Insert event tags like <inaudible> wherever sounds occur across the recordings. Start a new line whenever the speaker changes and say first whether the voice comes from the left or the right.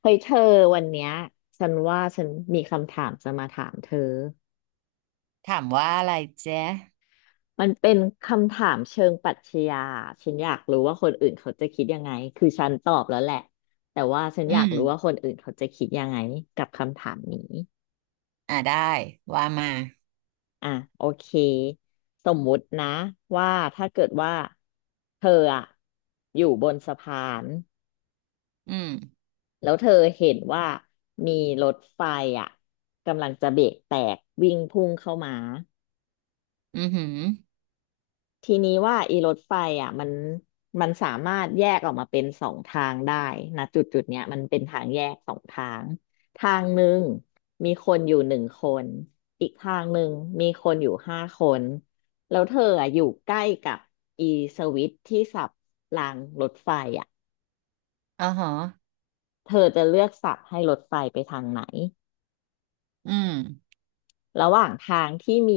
left: เฮ้ยเธอวันเนี้ยฉันว่าฉันมีคำถามจะมาถามเธอ
right: ถามว่าอะไรเจ๊
left: มันเป็นคำถามเชิงปรัชญาฉันอยากรู้ว่าคนอื่นเขาจะคิดยังไงคือฉันตอบแล้วแหละแต่ว่าฉัน
right: อื
left: อยาก
right: ม
left: รู้ว่าคนอื่นเขาจะคิดยังไงกับคำถามนี้
right: อ่าได้ ว่ามา
left: อ่ะโอเคสมมุตินะว่าถ้าเกิดว่าเธออะอยู่บนสะพาน
right: อืม
left: แล้วเธอเห็นว่ามีรถไฟอะกำลังจะเบรกแตกวิ่งพุ่งเข้ามา
right: อือหือ
left: ทีนี้ว่าอีรถไฟอ่ะมันสามารถแยกออกมาเป็นสองทางได้นะจุดจุดเนี้ยมันเป็นทางแยกสองทางทางหนึ่งมีคนอยู่หนึ่งคนอีกทางหนึ่งมีคนอยู่ห้าคนแล้วเธออ่ะอยู่ใกล้กับอีสวิตช์ที่สับรางรถไฟอ่ะ
right: อ๋อหอ
left: เธอจะเลือกสับให้รถไฟไปทางไหน
right: อืม
left: ระหว่างทางที่มี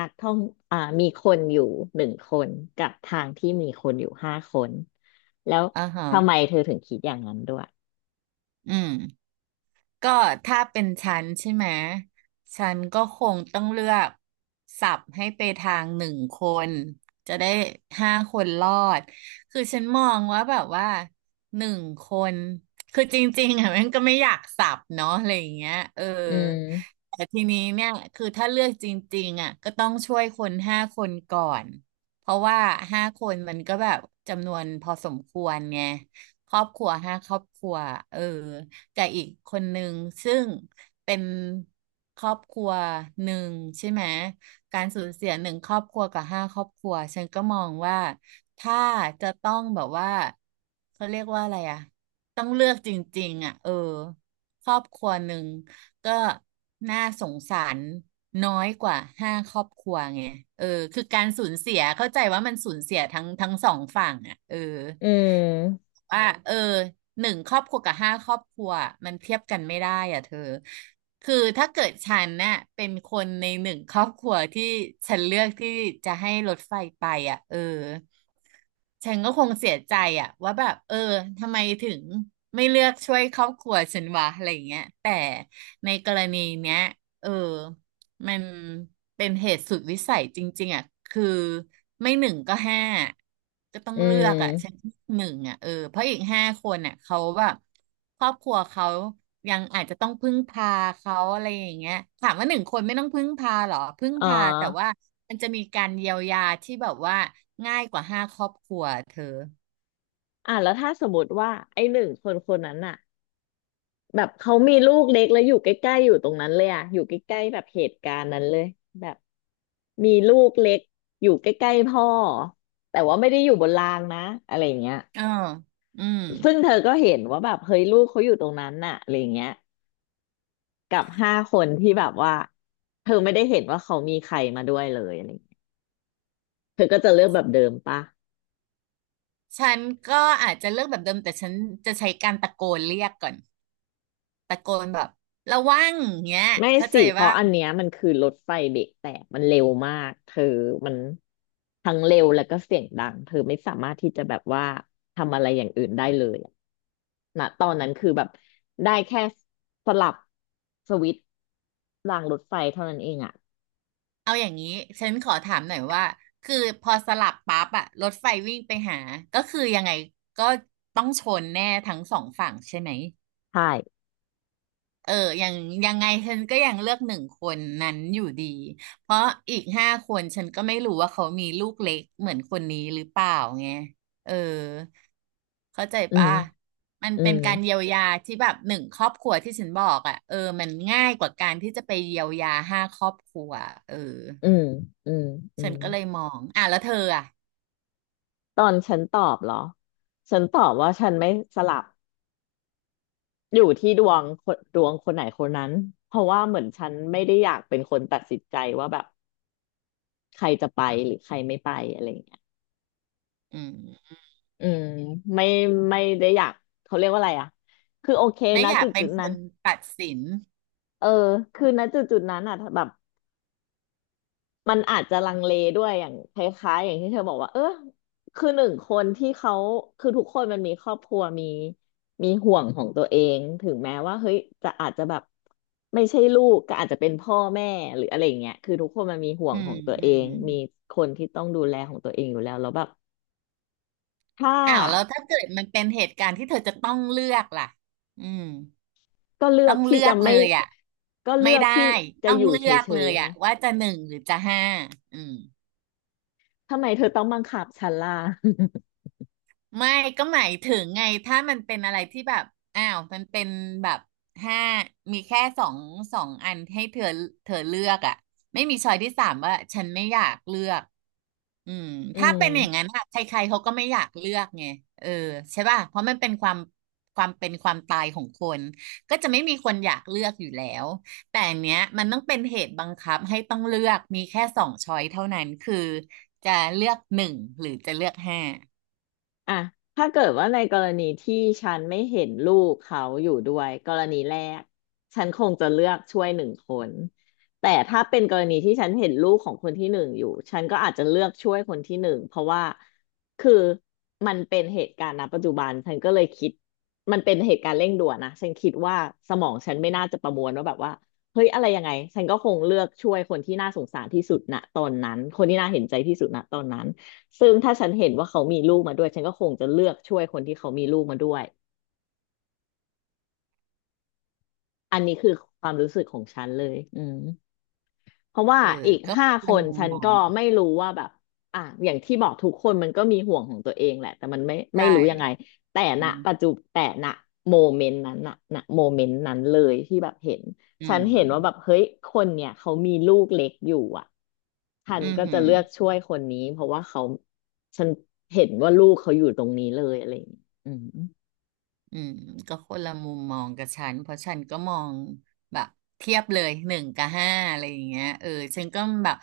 left: นักท่องมีคนอยู่หนึ่งคนกับทางที่มีคนอยู่ห้าคนแล้ว
right: อ๋อหอ
left: ทำไมเธอถึงคิดอย่างนั้นด้วย
right: อืม ก็ถ้าเป็นฉันใช่ไหมฉันก็คงต้องเลือกสับให้ไปทางหนึ่งคนจะได้ห้าคนรอดคือฉันมองว่าแบบว่าหนึ่งคนคือจริงๆอ่ะมันก็ไม่อยากสับเนาะอะไรอย่างเงี้ยเออ
left: อืม
right: แต่ทีนี้เนี่ยคือถ้าเลือกจริงๆอ่ะก็ต้องช่วยคนห้าคนก่อนเพราะว่าห้าคนมันก็แบบจำนวนพอสมควรไงครอบครัวห้าครอบครัวเออ กับอีกคนหนึ่งซึ่งเป็นครอบครัวหนึ่งใช่ไหมการสูญเสียหนึ่งครอบครัวกับห้าครอบครัวฉันก็มองว่าถ้าจะต้องแบบว่าเขาเรียกว่าอะไรอะต้องเลือกจริงๆอ่ะเออครอบครัวหนึ่งก็น่าสงสารน้อยกว่าห้าครอบครัวไงเออคือการสูญเสียเข้าใจว่ามันสูญเสียทั้งสองฝั่งอ่ะเออ
left: อืม
right: ว่าเออหนึ่งครอบครัวกับห้าครอบครัวมันเทียบกันไม่ได้อ่ะเธอคือถ้าเกิดฉันเนี่ยเป็นคนในหนึ่งครอบครัวที่ฉันเลือกที่จะให้รถไฟไปอ่ะเออฉันก็คงเสียใจอ่ะว่าแบบเออทำไมถึงไม่เลือกช่วยครอบครัวฉันวะอะไรอย่างเงี้ยแต่ในกรณีเนี้ยเออ มันเป็นเหตุสุดวิสัยจริงๆอ่ะคือไม่หนึ่งก็ห้าก็ต้อง
left: อื
right: เลือกอ่ะฉัน
left: ม
right: หนึ่งอ่ะเออเพราะอีกห้าคนอ่ะเขาแบบครอบครัวเขายังอาจจะต้องพึ่งพาเขาอะไรอย่างเงี้ยถามว่าหนึ่งคนไม่ต้องพึ่งพาหรอพึ่ง
left: อ๋อ
right: พาแต่ว่ามันจะมีการเยียวยาที่แบบว่าง่ายกว่าห้าครอบครัวเธอ
left: อ่ะแล้วถ้าสมมติว่าไอ้หนึ่งคนคนนั้นอะแบบเขามีลูกเล็กแล้วอยู่ใกล้ๆอยู่ตรงนั้นเลยอะอยู่ใกล้ๆแบบเหตุการณ์นั้นเลยแบบมีลูกเล็กอยู่ใกล้ๆพ่อแต่ว่าไม่ได้อยู่บนรางนะอะไรอย่างเงี้ย
right: เอออืม
left: ซึ่งเธอก็เห็นว่าแบบเฮ้ยลูกเขาอยู่ตรงนั้นน่ะอะไรอย่างเงี้ยกับห้าคนที่แบบว่าเธอไม่ได้เห็นว่าเขามีใครมาด้วยเลยอะไรอย่างเงี้ยเธอก็จะเลือกแบบเดิมปะ
right: ฉันก็อาจจะเลือกแบบเดิมแต่ฉันจะใช้การตะโกนเรียกก่อน ตะโกนแบบระวังเงี้ย
left: ไม่
right: เข้าใจ
left: สิเพ
right: ว่า
left: ราะอันเนี้ยมันคือรถไฟเบรกแตกมันเร็วมากเธอมันทั้งเร็วแล้วก็เสียงดังเธอไม่สามารถที่จะแบบว่าทำอะไรอย่างอื่นได้เลยอะณตอนนั้นคือแบบได้แค่สลับสวิตช์รางรถไฟเท่านั้นเองอ่ะ
right: เอาอย่างนี้ฉันขอถามหน่อยว่าคือพอสลับปั๊บอะรถไฟวิ่งไปหาก็คือยังไงก็ต้องชนแน่ทั้งสองฝั่งใช่ไหม
left: ใช่
right: เออ ยังยังไงฉันก็ยังเลือกหนึ่งคนนั้นอยู่ดี เพราะอีกห้าคนฉันก็ไม่รู้ว่าเขามีลูกเล็กเหมือนคนนี้หรือเปล่าไงเออเข้าใจ
left: อื
right: ป่ะ
left: ม
right: มัน
left: อื
right: เป็น
left: ม
right: การเยียวยาที่แบบหนึ่งครอบครัวที่ฉันบอกอ่ะเออมันง่ายกว่าการที่จะไปเยียวยาห้าครอบครัวเออ
left: อืมอืมอื
right: ฉัน
left: ม
right: ก็เลยมอง อ่ะแล้วเธออ่ะ
left: ตอนฉันตอบเหรอฉันตอบว่าฉันไม่สลับอยู่ที่ดวงคนดวงคนไหนคนนั้นเพราะว่าเหมือนฉันไม่ได้อยากเป็นคนตัดสินใจว่าแบบใครจะไปหรือใครไม่ไปอะไรอย่างเงี้ย
right: อืม
left: อืมไม่ไม่ได้อยากเขาเรียกว่าอะไรอ่ะคือโอเค
right: ไม่
left: นะ
right: อยาก
left: จุด
right: เป็
left: จุ
right: น
left: ด
right: ค
left: นั้น
right: นตัดสิน
left: เออคือณจุดจุดนั้นอ่ะแบบ มันอาจจะลังเลด้วยอย่างคล้ายๆอย่างที่เธอบอกว่าเออคือหนึ่งคนที่เขาคือทุกคนมันมีครอบครัวมีห่วงของตัวเองถึงแม้ว่าเฮ้ยจะอาจจะแบบไม่ใช่ลูกก็อาจจะเป็นพ่อแม่หรืออะไรอย่างเงี้ยคือทุกคนมันมีห่ว
right: อื
left: งข
right: ม
left: องตัว
right: อื
left: เอง
right: ม
left: มีคนที่ต้องดูแลของตัวเองอยู่แล้วแล้วแบบถ้า
right: อ้าวแล้วถ้าเกิดมันเป็นเหตุการณ์ที่เธอจะต้องเลือกล่ะอืม
left: ก็เลือ
right: ต้อ
left: ก
right: ง
left: ที่
right: เลือ
left: จะ
right: กเล
left: ไม่
right: ยอ่ะ
left: ก็เลื
right: ไม่
left: อก
right: ได้
left: ที่จะ
right: ต้อง
left: อยู่
right: เลื
left: เฉ
right: อกเล
left: ย
right: ย
left: ๆไง
right: อ่ะว่าจะหนึ่งหรือจะห้าอืม
left: ทำไมเธอต้องบังคับฉันล่ะ
right: ไม่ก็หมายถึงไงถ้ามันเป็นอะไรที่แบบอ้าวมันเป็นแบบห้ามีแค่สองอันให้เธอเธอเลือกอ่ะไม่มีช้อยที่สามว่าฉันไม่อยากเลือกอืม
left: <laughs> อื
right: ถ้า
left: ม
right: เป็นอย่างนั้นอะใครๆเขาก็ไม่อยากเลือกไงเออใช่ป่ะเพราะมันเป็นความเป็นความตายของคนก็จะไม่มีคนอยากเลือกอยู่แล้วแต่อันเนี้ยมันต้องเป็นเหตุบังคับให้ต้องเลือกมีแค่สองช้อยเท่านั้นคือจะเลือกหนึ่งหรือจะเลือกห้า
left: อ่ะถ้าเกิดว่าในกรณีที่ฉันไม่เห็นลูกเขาอยู่ด้วยกรณีแรกฉันคงจะเลือกช่วยหนึ่งคนแต่ถ้าเป็นกรณีที่ฉันเห็นลูกของคนที่หนึ่งอยู่ ฉันก็อาจจะเลือกช่วยคนที่หนึ่ง เพราะว่าคือมันเป็นเหตุการณ์ณปัจจุบันฉันก็เลยคิดมันเป็นเหตุการณ์เร่งด่วนนะฉันคิดว่าสมองฉันไม่น่าจะประมวลว่าแบบว่าเฮ้ยอะไรยังไงฉันก็คงเลือกช่วยคนที่น่าสงสารที่สุดณตอนนั้นคนที่น่าเห็นใจที่สุดณตอนนั้น ซึ่งถ้าฉันเห็นว่าเขามีลูกมาด้วยฉันก็คงจะเลือกช่วยคนที่เขามีลูกมาด้วยอันนี้คือความรู้สึกของฉันเลยอืม เพราะว่า
right: เออ
left: อีก
right: ก็ค
left: ห้า
right: น
left: ค
right: ละ
left: น
right: มุม
left: ฉัน
right: มอ
left: ก็
right: ง
left: ไม่รู้ว่าแบบอ่ะอย่างที่บอกทุกคนมันก็มีห่วงของตัวเองแหละแต่มันไม่
right: ใช่
left: รู้ยังไงแต่
right: อื
left: ณปัจ
right: ม
left: จุแต่ณโมเมนต์นั้นน่ะณโมเมนต์นั้นเลยที่แบบเห็น
right: อื
left: ฉั
right: ม
left: นเห็นว่าแบบเฮ้ยคนเนี่ยเขามีลูกเล็กอยู่อ่ะฉั
right: อื
left: นก็จะเลือก
right: ม
left: ช่วยคนนี้เพราะว่าเขาฉันเห็นว่าลูกเขาอยู่ตรงนี้เลยอะไรอย่างเงี้ยอืม
right: อืมก็คนละมุมมองกับฉันเพราะฉันก็มองแบบเทียบเลยหนึ่งกับห้าอะไรอย่างเงี้ยเออฉันก็แบบ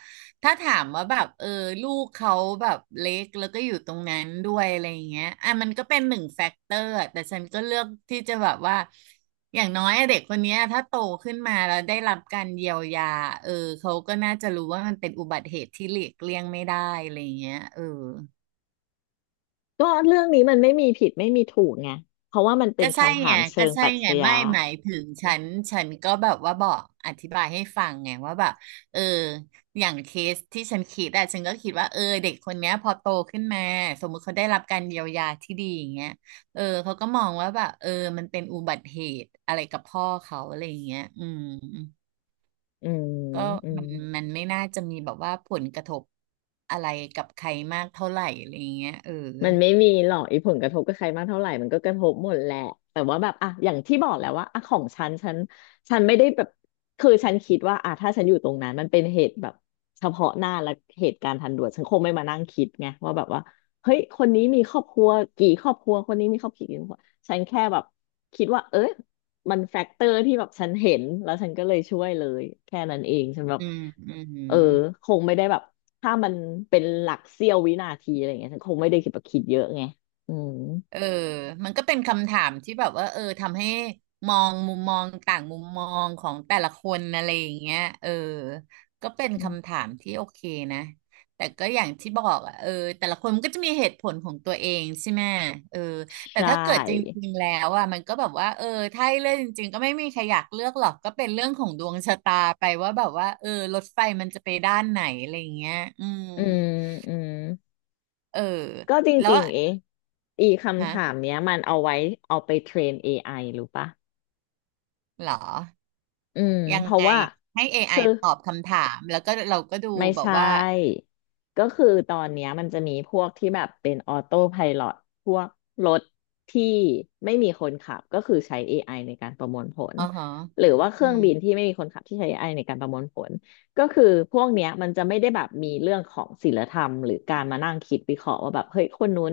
right: ถ้าถามว่าแบบเออลูกเขาแบบเล็กแล้วก็อยู่ตรงนั้นด้วยอะไรอย่างเงี้ยอ่ะมันก็เป็นหนึ่งแฟกเตอร์แต่ฉันก็เลือกที่จะแบบว่าอย่างน้อยอะเด็กคนเนี้ยถ้าโตขึ้นมาแล้วได้รับการเยียวยาเออเขาก็น่าจะรู้ว่ามันเป็นอุบัติเหตุที่หลีกเลี่ยงไม่ได้อะไรอย่างเงี้ยเออ
left: ก็เรื่องนี้มันไม่มีผิดไม่มีถูกไงเพราะว่ามันเป็
right: ก็
left: น
right: ใช่
left: คำถา
right: ไง
left: มเชิ
right: ก็
left: ง
right: ใช่
left: ปรัช
right: ไง
left: ญา
right: ไม่หมายถึงฉันฉันก็แบบว่าบอกอธิบายให้ฟังไงว่าแบบเอออย่างเคสที่ฉันคิดอะฉันก็คิดว่าเออเด็กคนเนี้ยพอโตขึ้นมาสมมุติเขาได้รับการเยียวยาที่ดีอย่างเงี้ยเออเขาก็มองว่าแบบเออมันเป็นอุบัติเหตุอะไรกับพ่อเขาอะไรอย่างเงี้ยอืม
left: อืม
right: ก็
left: อื
right: มั
left: ม
right: นมันไม่น่าจะมีแบบว่าผลกระทบอะไรกับใครมากเท่าไหร่อะไรอย่างเงี้ยเออ
left: มันไม่มีหรอกไอ้ผลกระทบกับใครมากเท่าไหร่มันก็กระทบหมดแหละแต่ว่าแบบอ่ะอย่างที่บอกแหล้วว่าอ่ะของฉันฉันไม่ได้แบบคือฉันคิดว่าอ่ะถ้าฉันอยู่ตรงนั้นมันเป็นเหตุแบบเฉพาะหน้าและเหตุการณ์ทันด่วนฉันคงไม่มานั่งคิดไงว่าแบบว่าเฮ้ยคนนี้มีครอบครัวกี่ครอบครัวคนนี้มีครอบครัวกี่ครอบครัวฉันแค่แบบคิดว่าเอ้ยมันแฟกเตอร์ที่แบบฉันเห็นแล้วฉันก็เลยช่วยเลยแค่นั้นเองฉันแบบ
right: อืมอื
left: เออ
right: ม
left: คงไม่ได้แบบ ถ้ามันเป็นหลักเสี้ยววินาทีอะไรเงี้ยฉันคงไม่ได้คิดแบบคิดเยอะไงอืม
right: เออมันก็เป็นคำถามที่แบบว่าเออทำให้มองมุมมองต่างมุมมองของแต่ละคนอะไรอย่างเงี้ยเออก็เป็นคำ
left: อ
right: ถามที่โอเคนะแต่ก็อย่างที่บอกอ่ะเออแต่ละคนมันก็จะมีเหตุผลของตัวเองใช่ไหมเออแต่
left: ใช
right: ถ้าเกิดจ
left: ่
right: ริงๆแล้วอ่ะมันก็แบบว่าเออถ้าให้เลือกจริงๆก็ไม่มีใครอยากเลือกหรอกก็เป็นเรื่องของดวงชะตาไปว่าแบบว่าเออรถไฟมันจะไปด้านไหนอะไรอย่างเงี้ยอืม
left: อืมอืม
right: เออ
left: ก็จ
right: แล้ว
left: ริงๆเอะอีคำ
right: ฮะ
left: ถามเนี้ยมันเอาไว้เอาไปเทรน AI รู้ปะ
right: เหรอ
left: อืม
right: ยัง
left: เพราะ
right: ไง
left: ว่า
right: ให้ AI
left: คือ
right: ตอบคำถามแล้วก็เราก็ดู
left: ไม่
right: แบบ
left: ใช่
right: ว่า
left: ก็คือตอนเนี้ยมันจะมีพวกที่แบบเป็นออโต้ไพลอตพวกรถที่ไม่มีคนขับก็คือใช้ AI ในการประมวลผล
right: อ๋อฮะ
left: หรือว่าเค
right: อื
left: รื่อง
right: ม
left: บินที่ไม่มีคนขับที่ใช้ AI ในการประมวลผลก็คือพวกเนี้ยมันจะไม่ได้แบบมีเรื่องของศีลธรรมหรือการมานั่งคิดวิเคราะห์ว่าแบบเฮ้ยคนนู้น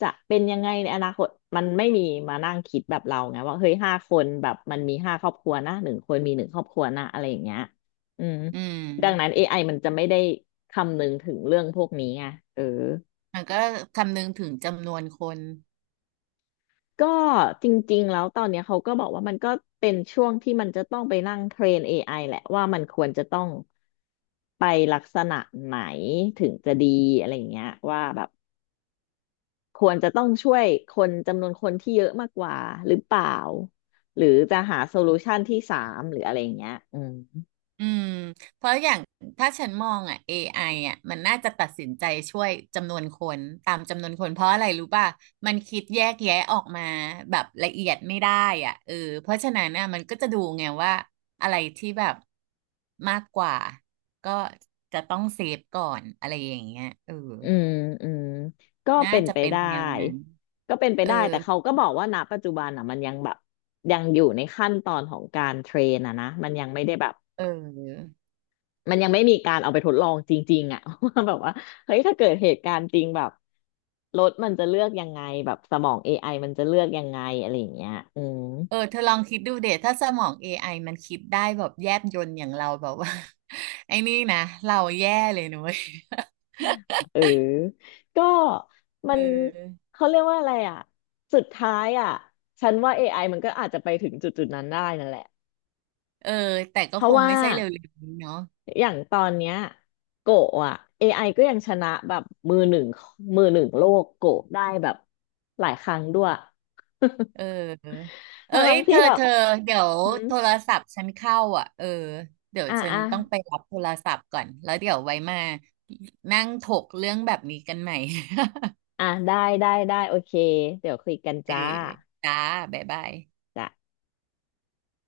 left: จะเป็นยังไงในอนาคตมันไม่มีมานั่งคิดแบบเราไงว่าเฮ้ย5 คนแบบมันมี5 ครอบครัวนะ1 คนมี1 ครอบครัวนะอะไรอย่างเงี้ยอืม
right: อืม
left: ดังนั้น AI มันจะไม่ได้คำนึงถึงเรื่องพวกนี้ไงเออ
right: มันก็คำนึงถึงจำนวนคน
left: ก็จริงๆแล้วตอนเนี้ยเขาก็บอกว่ามันก็เป็นช่วงที่มันจะต้องไปนั่งเทรน AI แหละว่ามันควรจะต้องไปลักษณะไหนถึงจะดีอะไรอย่างเงี้ยว่าแบบควรจะต้องช่วยคนจำนวนคนที่เยอะมากกว่าหรือเปล่าหรือจะหาโซลูชันที่สามหรืออะไรอย่างเงี้ยอืม
right: อืมเพราะอย่างถ้าฉันมองอ่ะ AI อไออ่ะมันน่าจะตัดสินใจช่วยจำนวนคนตามจำนวนคนเพราะอะไรรู้ป่ะมันคิดแยกแยะออกมาแบบละเอียดไม่ได้อ่ะเออเพราะฉะนั้นน่ะมันก็จะดูไงว่าอะไรที่แบบมากกว่าก็จะต้องเซฟก่อนอะไรอย่างเงี้ยเออ
left: อืมอืมก็
right: น่า
left: เป็น
right: จะ
left: ไป
right: เป็น
left: ได้
right: แนวนั้น
left: ก็เป็นไป
right: เออ
left: ได้แต่เขาก็บอกว่าณปัจจุบันอ่ะมันยังแบบยังอยู่ในขั้นตอนของการเทรนอ่ะนะมันยังไม่ได้แบบ
right: เออ
left: มันยังไม่มีการเอาไปทดลองจริงๆอ่ะ <laughs> ว่าแบบว่าเฮ้ยถ้าเกิดเหตุการณ์จริงแบบรถมันจะเลือกยังไงแบบสมองเอไอมันจะเลือกยังไงอะไรอย่างเงี้ยอืม
right: เออเธอลองคิดดูเดถ้าสมอง AI มันคิดได้แบบแยบยลอย่างเราแบบว่า <laughs> ไอ้นี่นะเราแย่เลยนุ้ย <laughs>
left: เออก็
right: เ
left: มัน
right: ออ
left: เขาเรียกว่าอะไรอ่ะสุดท้ายอ่ะฉันว่า AI มันก็อาจจะไปถึงจุดๆนั้นได้นั่นแหละ
right: เออแต่ก็
left: เพ
right: ค
left: ราะ
right: ง
left: ว่า
right: ไม่ใช่เร็วๆนี้เนาะ
left: อย่างตอนเนี้ยโกะอ่ะ AI ก็ยังชนะแบบมือหนึ่งมือหนึ่งโลกโกะได้แบบหลายครั้งด้วย <laughs>
right: เออเออเอ้
left: ทั้ง
right: ย
left: ทั้ง
right: เธ
left: ที่
right: อ
left: แบบ
right: เธอเดี๋ยว
left: หืม
right: โทรศัพท์ฉันเข้าอ่ะเออเดี๋ยว
left: อ่ะ
right: ฉัน
left: อ่ะ
right: ต้องไปรับโทรศัพท์ก่อน แล้วเดี๋ยวไว้มานั่งถกเรื่องแบบนี้กันใหม่
left: อ่ะได้ ได้ ได้ โอเค เดี๋ยวคุยกัน
right: <laughs> เออ
left: จ้า
right: จ้าบ๊ายบาย
left: จ้ะ